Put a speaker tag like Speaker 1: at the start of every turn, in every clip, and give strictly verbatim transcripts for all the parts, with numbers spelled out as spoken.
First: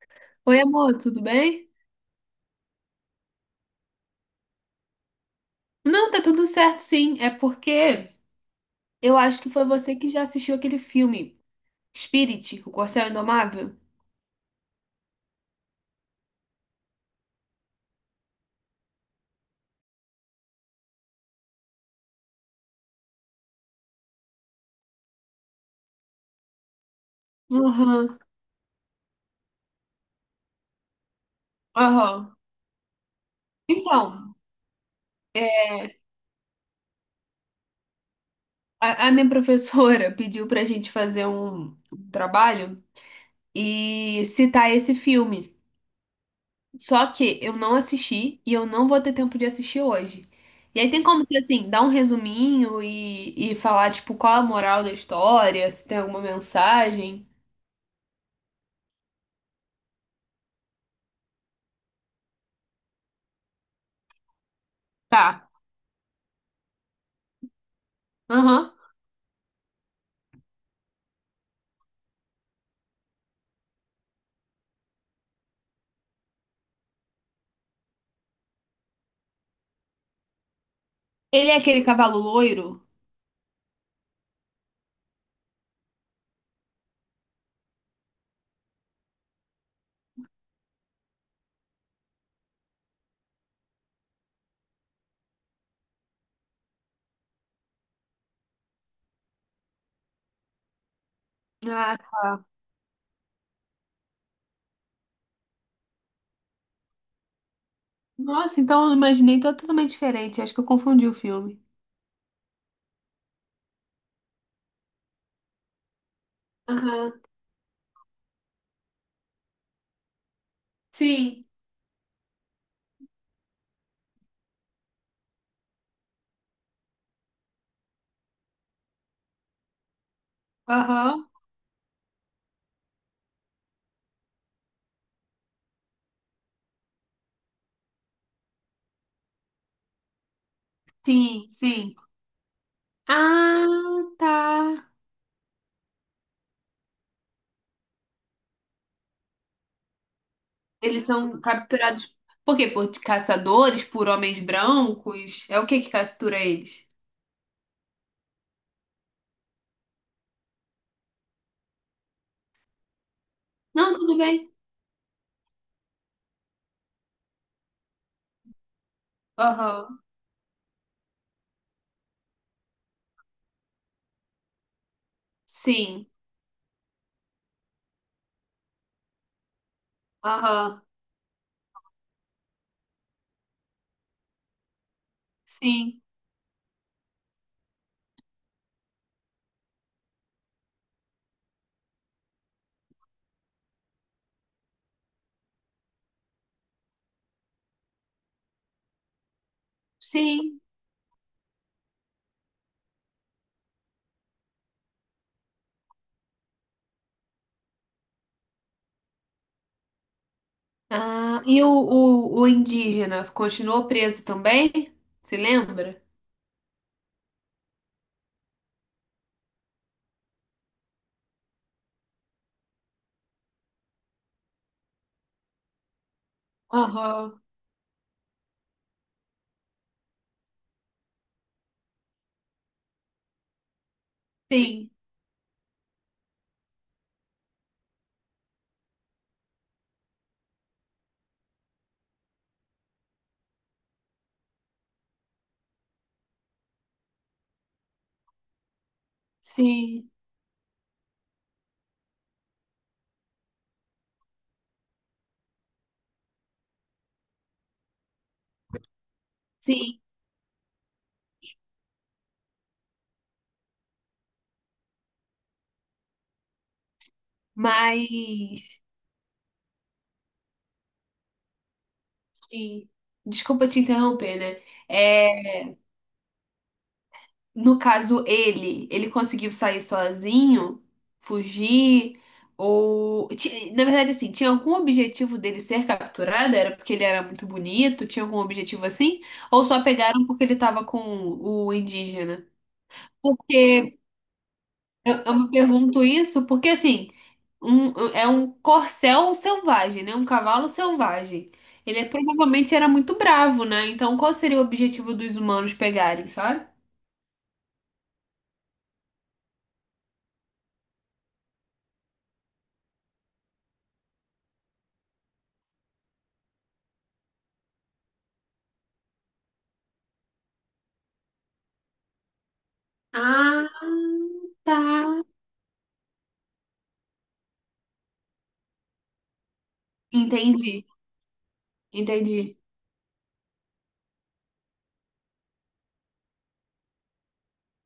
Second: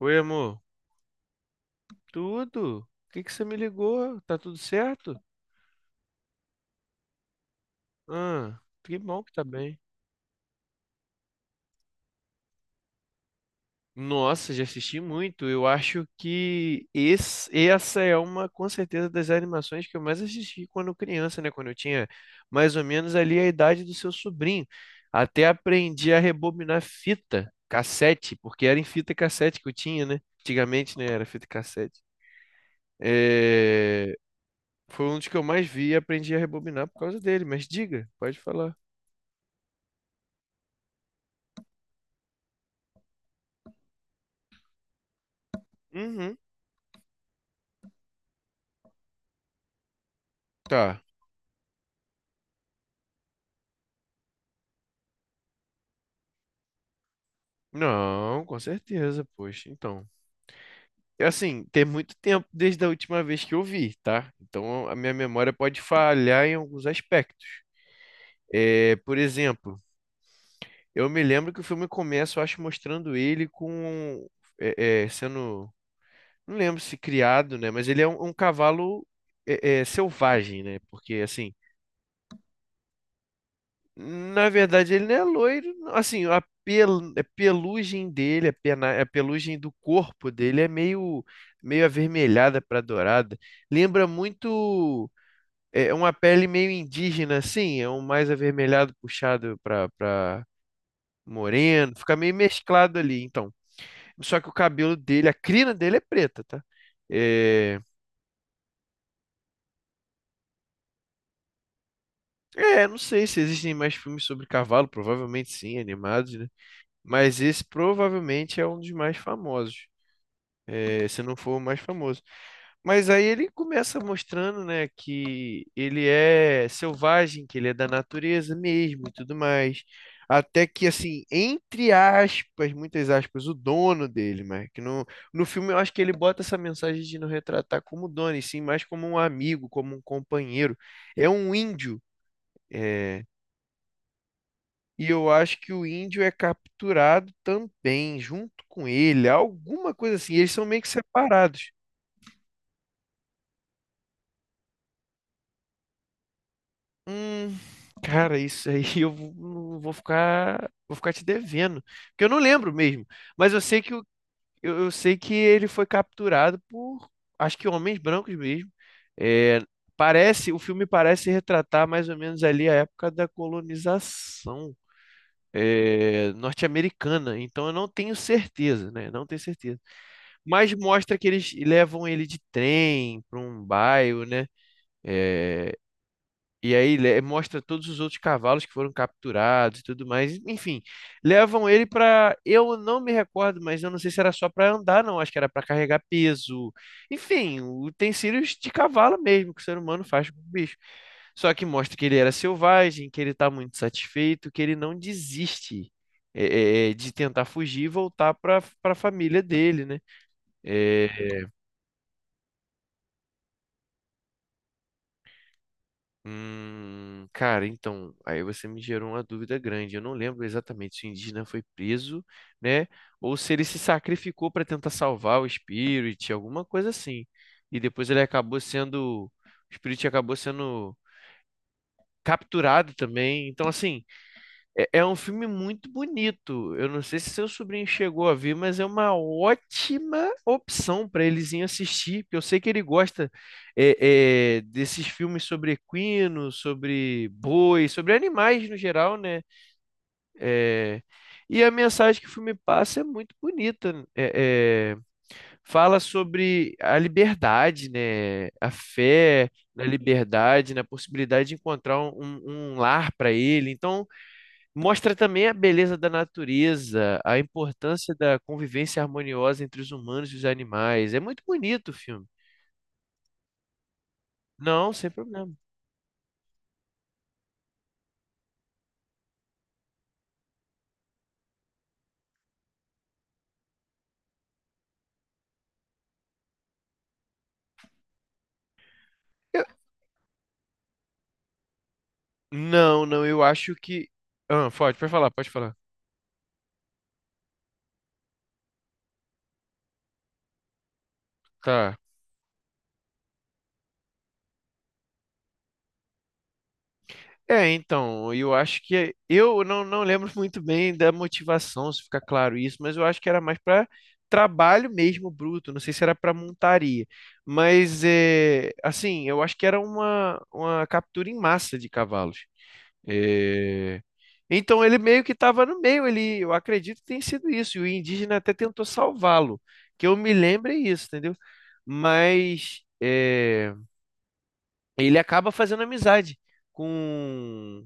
Speaker 1: Oi,
Speaker 2: Oi,
Speaker 1: amor.
Speaker 2: amor, tudo bem?
Speaker 1: Tudo? Por que que você me ligou? Tá tudo certo?
Speaker 2: Não, tá tudo certo, sim. É porque
Speaker 1: Ah, que
Speaker 2: eu
Speaker 1: bom que
Speaker 2: acho
Speaker 1: tá
Speaker 2: que foi
Speaker 1: bem.
Speaker 2: você que já assistiu aquele filme Spirit, O Corcel Indomável.
Speaker 1: Nossa, já assisti muito. Eu acho que esse, essa é uma, com certeza, das animações que eu mais assisti quando criança, né? Quando eu tinha mais ou menos ali a idade do seu sobrinho. Até aprendi a rebobinar fita,
Speaker 2: Aham,
Speaker 1: cassete, porque era em fita cassete que eu tinha, né? Antigamente, né? Era fita cassete.
Speaker 2: aham.
Speaker 1: É,
Speaker 2: Então,
Speaker 1: Foi um dos que eu mais
Speaker 2: é,
Speaker 1: vi e aprendi a rebobinar por causa dele. Mas diga, pode falar.
Speaker 2: a, a minha professora pediu pra gente fazer um, um trabalho e citar esse filme.
Speaker 1: Uhum.
Speaker 2: Só que eu não assisti e eu não vou ter tempo de assistir hoje. E aí
Speaker 1: Tá.
Speaker 2: tem como se, assim, dar um resuminho e, e falar, tipo, qual a moral da história, se tem alguma mensagem.
Speaker 1: Não, com certeza, poxa. Então, é assim, tem muito tempo desde a última vez que eu vi, tá? Então, a minha
Speaker 2: Tá.
Speaker 1: memória pode falhar em alguns aspectos.
Speaker 2: Aham.
Speaker 1: É, por exemplo, eu me lembro que o filme começa, eu acho, mostrando ele com, é, é, sendo, não lembro se criado, né? Mas ele é um, um cavalo é, é, selvagem, né? Porque
Speaker 2: Ele
Speaker 1: assim.
Speaker 2: é aquele cavalo loiro?
Speaker 1: Na verdade, ele não é loiro. Não. Assim, a pel- a pelugem dele, a, pena- a pelugem do corpo dele é meio, meio avermelhada para dourada. Lembra muito é, uma pele meio indígena, assim, é um mais avermelhado puxado para para moreno.
Speaker 2: Ah,
Speaker 1: Fica meio mesclado ali, então. Só que o cabelo dele, a crina dele é preta, tá? É,
Speaker 2: nossa, então eu imaginei totalmente diferente. Acho que eu confundi o filme.
Speaker 1: é, não sei se existem mais filmes sobre cavalo, provavelmente sim, animados, né?
Speaker 2: Aham.
Speaker 1: Mas esse provavelmente é um dos mais famosos. É, se não
Speaker 2: Sim.
Speaker 1: for o mais famoso. Mas aí ele começa mostrando, né, que ele é selvagem, que ele é da natureza mesmo e tudo mais. Até que, assim,
Speaker 2: Aham.
Speaker 1: entre aspas, muitas aspas, o dono dele, mas que no, no filme eu acho que ele bota essa mensagem de não retratar como dono, e sim mais como um amigo, como um companheiro. É
Speaker 2: Sim,
Speaker 1: um
Speaker 2: sim.
Speaker 1: índio, é,
Speaker 2: Ah, tá.
Speaker 1: e eu acho que o índio é capturado também, junto com ele, alguma coisa assim. Eles são meio que
Speaker 2: Eles são
Speaker 1: separados.
Speaker 2: capturados por quê? Por caçadores, por homens brancos? É o que que captura eles?
Speaker 1: Hum, cara, isso aí eu vou vou ficar, vou ficar te devendo, porque eu não lembro mesmo. Mas eu sei que
Speaker 2: Não,
Speaker 1: o-
Speaker 2: tudo bem.
Speaker 1: eu, eu sei que ele foi capturado por, acho que homens brancos mesmo. É,
Speaker 2: Aham.
Speaker 1: parece, o filme parece retratar mais ou menos ali a época da colonização.
Speaker 2: Sim.
Speaker 1: É, norte-americana, então eu não tenho certeza, né? Não tenho certeza. Mas
Speaker 2: Aham.
Speaker 1: mostra que eles levam ele de trem para um bairro, né? É,
Speaker 2: Sim.
Speaker 1: e aí le- mostra todos os outros cavalos que foram capturados e tudo mais. Enfim, levam ele para. Eu não me recordo, mas eu não sei se era só para andar, não. Acho que era para carregar peso. Enfim, utensílios de cavalo mesmo que o ser humano faz com o
Speaker 2: Sim.
Speaker 1: bicho. Só que mostra que ele era selvagem, que ele está muito satisfeito, que ele não desiste é, é, é, de tentar fugir e voltar para para a família dele, né? Eh,
Speaker 2: Ah, e o, o, o indígena continuou preso também? Se lembra?
Speaker 1: Hum, cara, então, aí você me gerou uma dúvida grande. Eu não lembro exatamente se o indígena foi preso, né? Ou se ele se sacrificou para tentar salvar o Spirit, alguma coisa assim.
Speaker 2: Aham.
Speaker 1: E depois ele acabou sendo. O Spirit acabou sendo capturado também. Então, assim, é,
Speaker 2: Sim.
Speaker 1: é um filme muito bonito. Eu não sei se seu sobrinho chegou a ver, mas é uma ótima opção para eles irem assistir, porque eu sei que ele gosta é, é, desses filmes sobre equino, sobre boi, sobre animais no geral, né?
Speaker 2: Sim,
Speaker 1: É, e a mensagem que o filme passa é muito bonita. É, é, fala sobre a liberdade, né? A fé na
Speaker 2: sim,
Speaker 1: liberdade, na possibilidade de encontrar um, um um lar para ele. Então mostra também a beleza da natureza, a importância da
Speaker 2: mas
Speaker 1: convivência harmoniosa entre os humanos e os animais. É muito bonito o filme.
Speaker 2: sim. Desculpa te interromper, né?
Speaker 1: Não, sem problema.
Speaker 2: É, no caso, ele, ele conseguiu sair sozinho, fugir, ou ti- na verdade, assim, tinha algum objetivo dele ser capturado? Era porque ele era muito bonito? Tinha algum objetivo assim?
Speaker 1: Eu-
Speaker 2: Ou só pegaram porque ele tava com o indígena?
Speaker 1: não, não, eu acho
Speaker 2: Porque
Speaker 1: que. Ah, pode, pode
Speaker 2: eu,
Speaker 1: falar,
Speaker 2: eu
Speaker 1: pode
Speaker 2: me
Speaker 1: falar.
Speaker 2: pergunto isso, porque assim. Um, é um corcel selvagem, né? Um cavalo selvagem. Ele
Speaker 1: Tá.
Speaker 2: é- provavelmente era muito bravo, né? Então, qual seria o objetivo dos humanos pegarem, sabe?
Speaker 1: É, então, eu acho que. Eu não, não lembro muito bem da motivação, se ficar claro isso, mas eu acho que era mais para trabalho mesmo bruto, não sei se era para montaria. Mas, é, assim, eu acho que era uma, uma captura em massa de cavalos.
Speaker 2: Ah,
Speaker 1: É, então ele meio
Speaker 2: tá.
Speaker 1: que estava no meio, ele, eu acredito que tenha sido isso, e o indígena até tentou salvá-lo, que eu me lembro é
Speaker 2: Entendi,
Speaker 1: isso, entendeu?
Speaker 2: entendi.
Speaker 1: Mas é, ele acaba fazendo amizade com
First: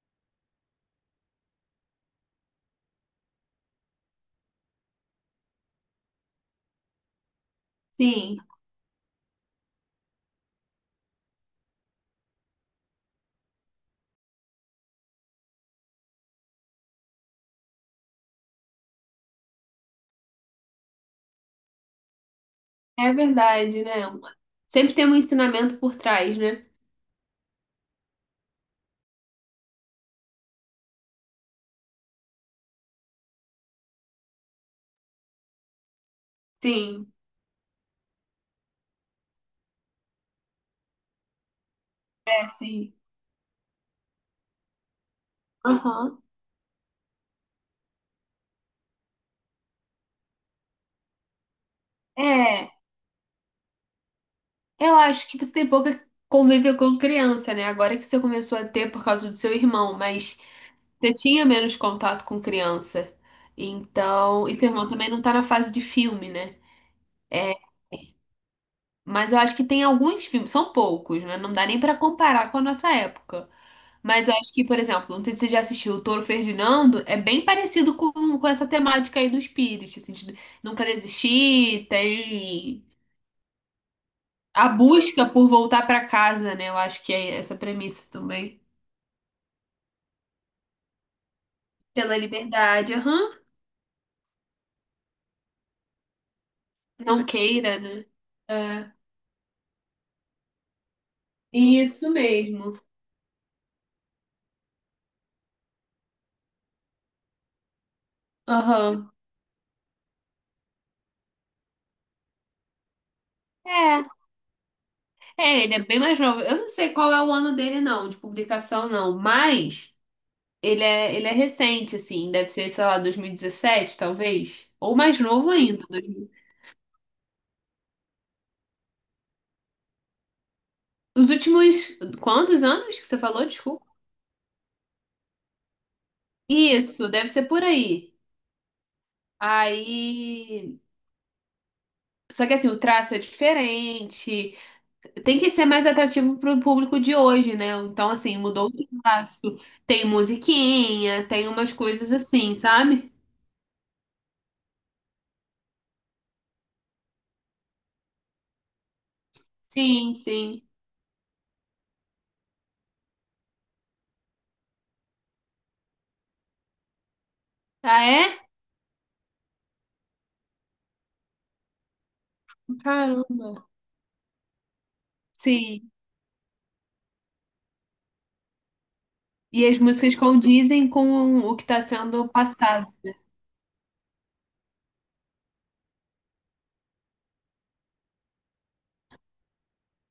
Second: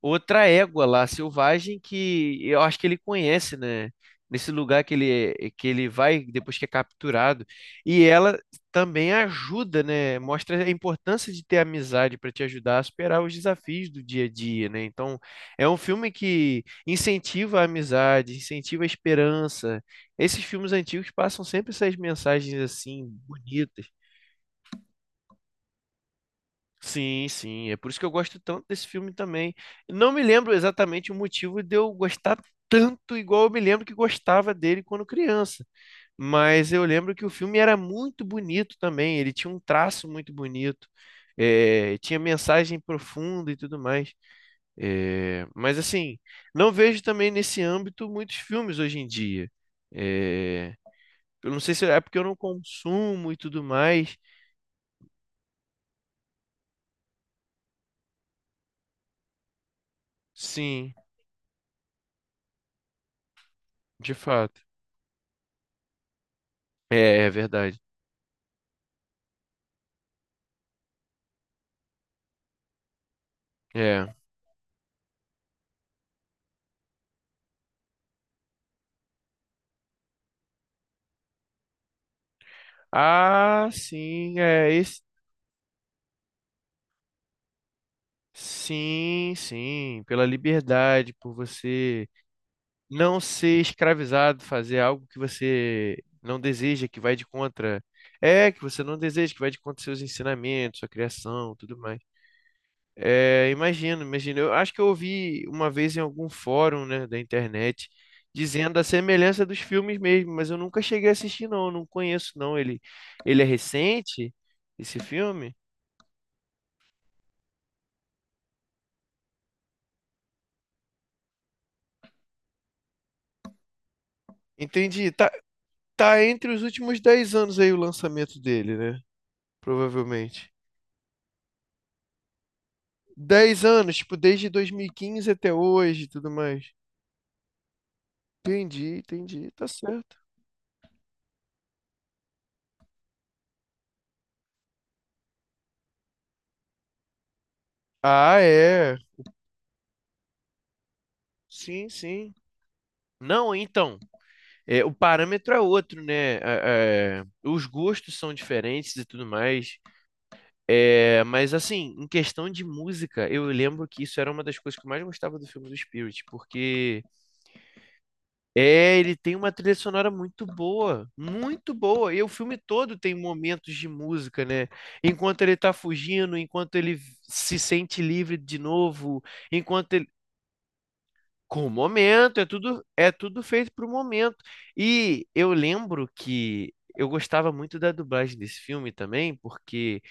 Speaker 1: outra égua lá, selvagem, que eu acho que ele conhece, né? Nesse lugar que ele, que ele vai depois que é capturado. E ela
Speaker 2: Sim,
Speaker 1: também ajuda, né? Mostra a importância de ter amizade para te ajudar a superar os desafios do dia a dia, né? Então, é um filme que incentiva a amizade, incentiva a esperança. Esses filmes antigos passam sempre essas mensagens assim,
Speaker 2: é verdade,
Speaker 1: bonitas.
Speaker 2: né? Sempre tem um ensinamento por trás, né?
Speaker 1: Sim, sim. É por isso que eu gosto tanto desse filme também. Não me lembro exatamente o motivo de eu gostar tanto, igual eu me lembro que gostava dele quando criança. Mas eu
Speaker 2: Sim.
Speaker 1: lembro que o filme era muito bonito também. Ele tinha um traço muito bonito, eh, tinha
Speaker 2: É,
Speaker 1: mensagem
Speaker 2: sim.
Speaker 1: profunda e tudo mais. Eh, mas assim,
Speaker 2: Aham.
Speaker 1: não vejo também nesse âmbito muitos filmes hoje em dia. Eh, eu não sei se é porque eu não
Speaker 2: É,
Speaker 1: consumo e tudo mais.
Speaker 2: eu acho que você tem pouca convívio com criança, né? Agora que você começou a ter por causa do seu irmão, mas.
Speaker 1: Sim,
Speaker 2: Você tinha menos contato com criança.
Speaker 1: de
Speaker 2: Então, e
Speaker 1: fato.
Speaker 2: seu irmão também não tá na fase de filme, né?
Speaker 1: É, é
Speaker 2: É,
Speaker 1: verdade.
Speaker 2: mas eu acho que tem alguns filmes, são poucos, né? Não dá nem pra comparar com a nossa época.
Speaker 1: É.
Speaker 2: Mas eu acho que, por exemplo, não sei se você já assistiu o Touro Ferdinando, é bem parecido com, com essa temática aí do espírito, assim, de nunca desistir, tem
Speaker 1: Ah, sim,
Speaker 2: a
Speaker 1: é esse.
Speaker 2: busca por voltar pra casa, né? Eu acho que é essa premissa também.
Speaker 1: Sim, sim, pela liberdade, por você
Speaker 2: Pela liberdade,
Speaker 1: não
Speaker 2: aham.
Speaker 1: ser escravizado, fazer algo que você não deseja, que vai de
Speaker 2: Não queira,
Speaker 1: contra.
Speaker 2: né?
Speaker 1: É, que você
Speaker 2: É,
Speaker 1: não deseja, que vai de contra seus ensinamentos, sua criação, tudo mais.
Speaker 2: isso mesmo.
Speaker 1: É, imagino, imagino. Eu acho que eu ouvi uma vez em algum fórum, né, da internet, dizendo a
Speaker 2: Aham.
Speaker 1: semelhança dos filmes mesmo, mas eu nunca cheguei a assistir, não, eu não conheço, não. Ele, ele é
Speaker 2: É,
Speaker 1: recente, esse filme?
Speaker 2: é, ele é bem mais novo. Eu não sei qual é o ano dele, não, de publicação, não, mas ele é, ele é recente, assim, deve ser, sei lá, dois mil e dezessete, talvez, ou
Speaker 1: Entendi.
Speaker 2: mais
Speaker 1: Tá,
Speaker 2: novo ainda. Dois
Speaker 1: tá
Speaker 2: mil.
Speaker 1: entre os últimos dez anos aí o lançamento dele, né? Provavelmente.
Speaker 2: Os últimos, quantos anos que você falou?
Speaker 1: dez
Speaker 2: Desculpa.
Speaker 1: anos, tipo, desde dois mil e quinze até hoje e tudo mais.
Speaker 2: Isso, deve ser por aí.
Speaker 1: Entendi, entendi, tá certo.
Speaker 2: Aí. Só que assim, o traço é diferente. Tem que ser mais atrativo pro público de hoje, né? Então, assim,
Speaker 1: Ah,
Speaker 2: mudou
Speaker 1: é.
Speaker 2: o traço. Tem musiquinha, tem umas
Speaker 1: Sim,
Speaker 2: coisas
Speaker 1: sim.
Speaker 2: assim, sabe?
Speaker 1: Não, então, é, o parâmetro é outro, né? É, é, os gostos são diferentes e tudo mais.
Speaker 2: Sim, sim.
Speaker 1: É, mas assim, em questão de música, eu lembro que isso era uma das coisas que eu mais gostava do filme do Spirit, porque
Speaker 2: Ah, é?
Speaker 1: é, ele tem uma trilha sonora muito boa, muito boa. E o filme todo tem
Speaker 2: Caramba.
Speaker 1: momentos de música, né? Enquanto ele tá
Speaker 2: Sim.
Speaker 1: fugindo, enquanto ele se sente livre de novo,
Speaker 2: E as
Speaker 1: enquanto ele.
Speaker 2: músicas condizem com o que
Speaker 1: Com o
Speaker 2: está sendo
Speaker 1: momento, é tudo,
Speaker 2: passado.
Speaker 1: é tudo feito pro momento. E eu lembro que eu gostava muito da dublagem desse filme também, porque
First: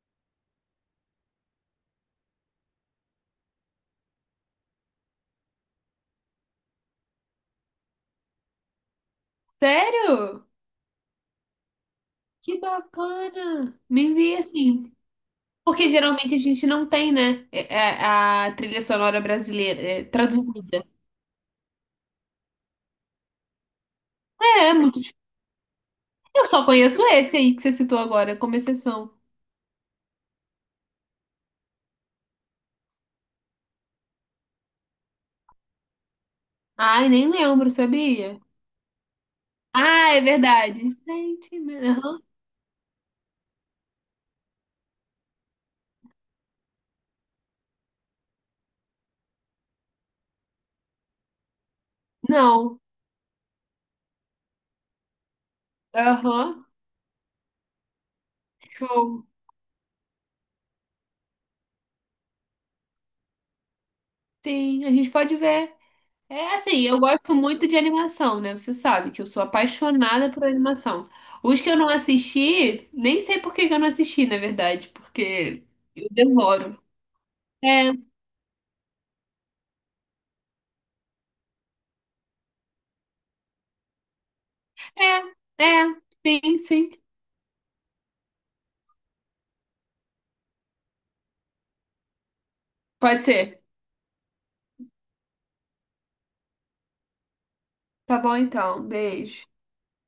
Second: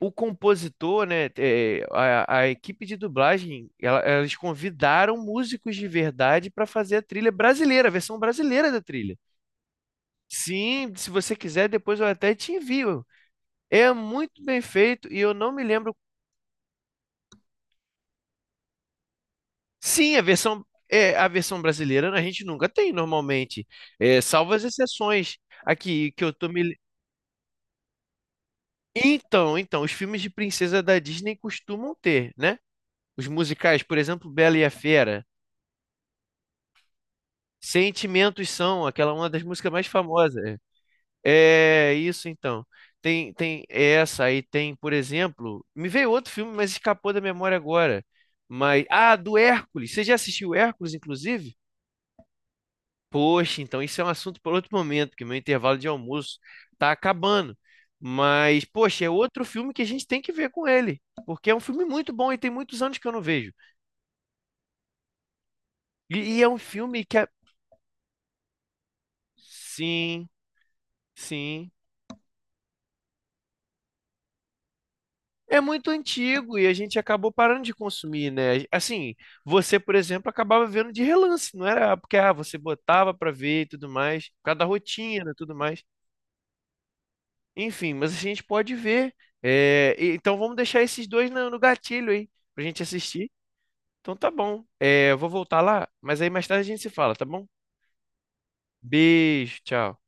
Speaker 1: o compositor, né, é, a, a equipe de dublagem, ela- elas convidaram músicos de verdade para fazer a trilha brasileira, a versão brasileira da trilha.
Speaker 2: Sério?
Speaker 1: Sim, se você quiser, depois eu até te
Speaker 2: Que
Speaker 1: envio.
Speaker 2: bacana.
Speaker 1: É
Speaker 2: Me envia
Speaker 1: muito bem
Speaker 2: assim.
Speaker 1: feito e eu não me
Speaker 2: Porque
Speaker 1: lembro.
Speaker 2: geralmente a gente não tem, né? é- é- A trilha sonora brasileira é,
Speaker 1: Sim, a versão
Speaker 2: traduzida.
Speaker 1: é a versão brasileira a gente nunca tem normalmente, é, salvo as
Speaker 2: É, é muito.
Speaker 1: exceções aqui que eu
Speaker 2: Eu
Speaker 1: tô
Speaker 2: só
Speaker 1: me.
Speaker 2: conheço esse aí que você citou agora, como exceção.
Speaker 1: Então, então, os filmes de princesa da Disney costumam ter, né? Os musicais, por exemplo, Bela e a Fera,
Speaker 2: Ai, nem lembro, sabia?
Speaker 1: Sentimentos são aquela uma das músicas mais
Speaker 2: Ah, é
Speaker 1: famosas.
Speaker 2: verdade.
Speaker 1: É
Speaker 2: Sentimento. Aham.
Speaker 1: isso então. Tem, tem essa aí, tem, por exemplo, me veio outro filme, mas escapou da memória agora. Mas, ah, do Hércules. Você já assistiu Hércules, inclusive?
Speaker 2: Não.
Speaker 1: Poxa, então isso é um assunto para outro momento, porque meu intervalo de almoço
Speaker 2: Aham.
Speaker 1: tá acabando. Mas, poxa, é
Speaker 2: Show.
Speaker 1: outro filme que a gente tem que ver com ele, porque é um filme muito bom e tem muitos anos que eu não vejo.
Speaker 2: Sim, a gente pode ver.
Speaker 1: E, e é
Speaker 2: É
Speaker 1: um
Speaker 2: assim, eu
Speaker 1: filme que é...
Speaker 2: gosto muito de animação, né? Você sabe que eu sou
Speaker 1: Sim,
Speaker 2: apaixonada por animação. Os que
Speaker 1: sim.
Speaker 2: eu não assisti, nem sei por que que eu não assisti, na verdade,
Speaker 1: É
Speaker 2: porque
Speaker 1: muito
Speaker 2: eu
Speaker 1: antigo e a
Speaker 2: demoro.
Speaker 1: gente acabou parando de
Speaker 2: É,
Speaker 1: consumir, né? Assim, você, por exemplo, acabava vendo de relance, não era porque ah, você botava pra ver e tudo mais, por causa da rotina e tudo
Speaker 2: é,
Speaker 1: mais.
Speaker 2: é, sim, sim.
Speaker 1: Enfim, mas a gente pode ver. É, e- então vamos deixar esses dois no, no gatilho aí, pra gente
Speaker 2: Pode
Speaker 1: assistir.
Speaker 2: ser.
Speaker 1: Então tá bom. É, eu vou voltar lá, mas aí mais tarde a gente se fala, tá bom?
Speaker 2: Tá bom então, beijo.
Speaker 1: Beijo, tchau.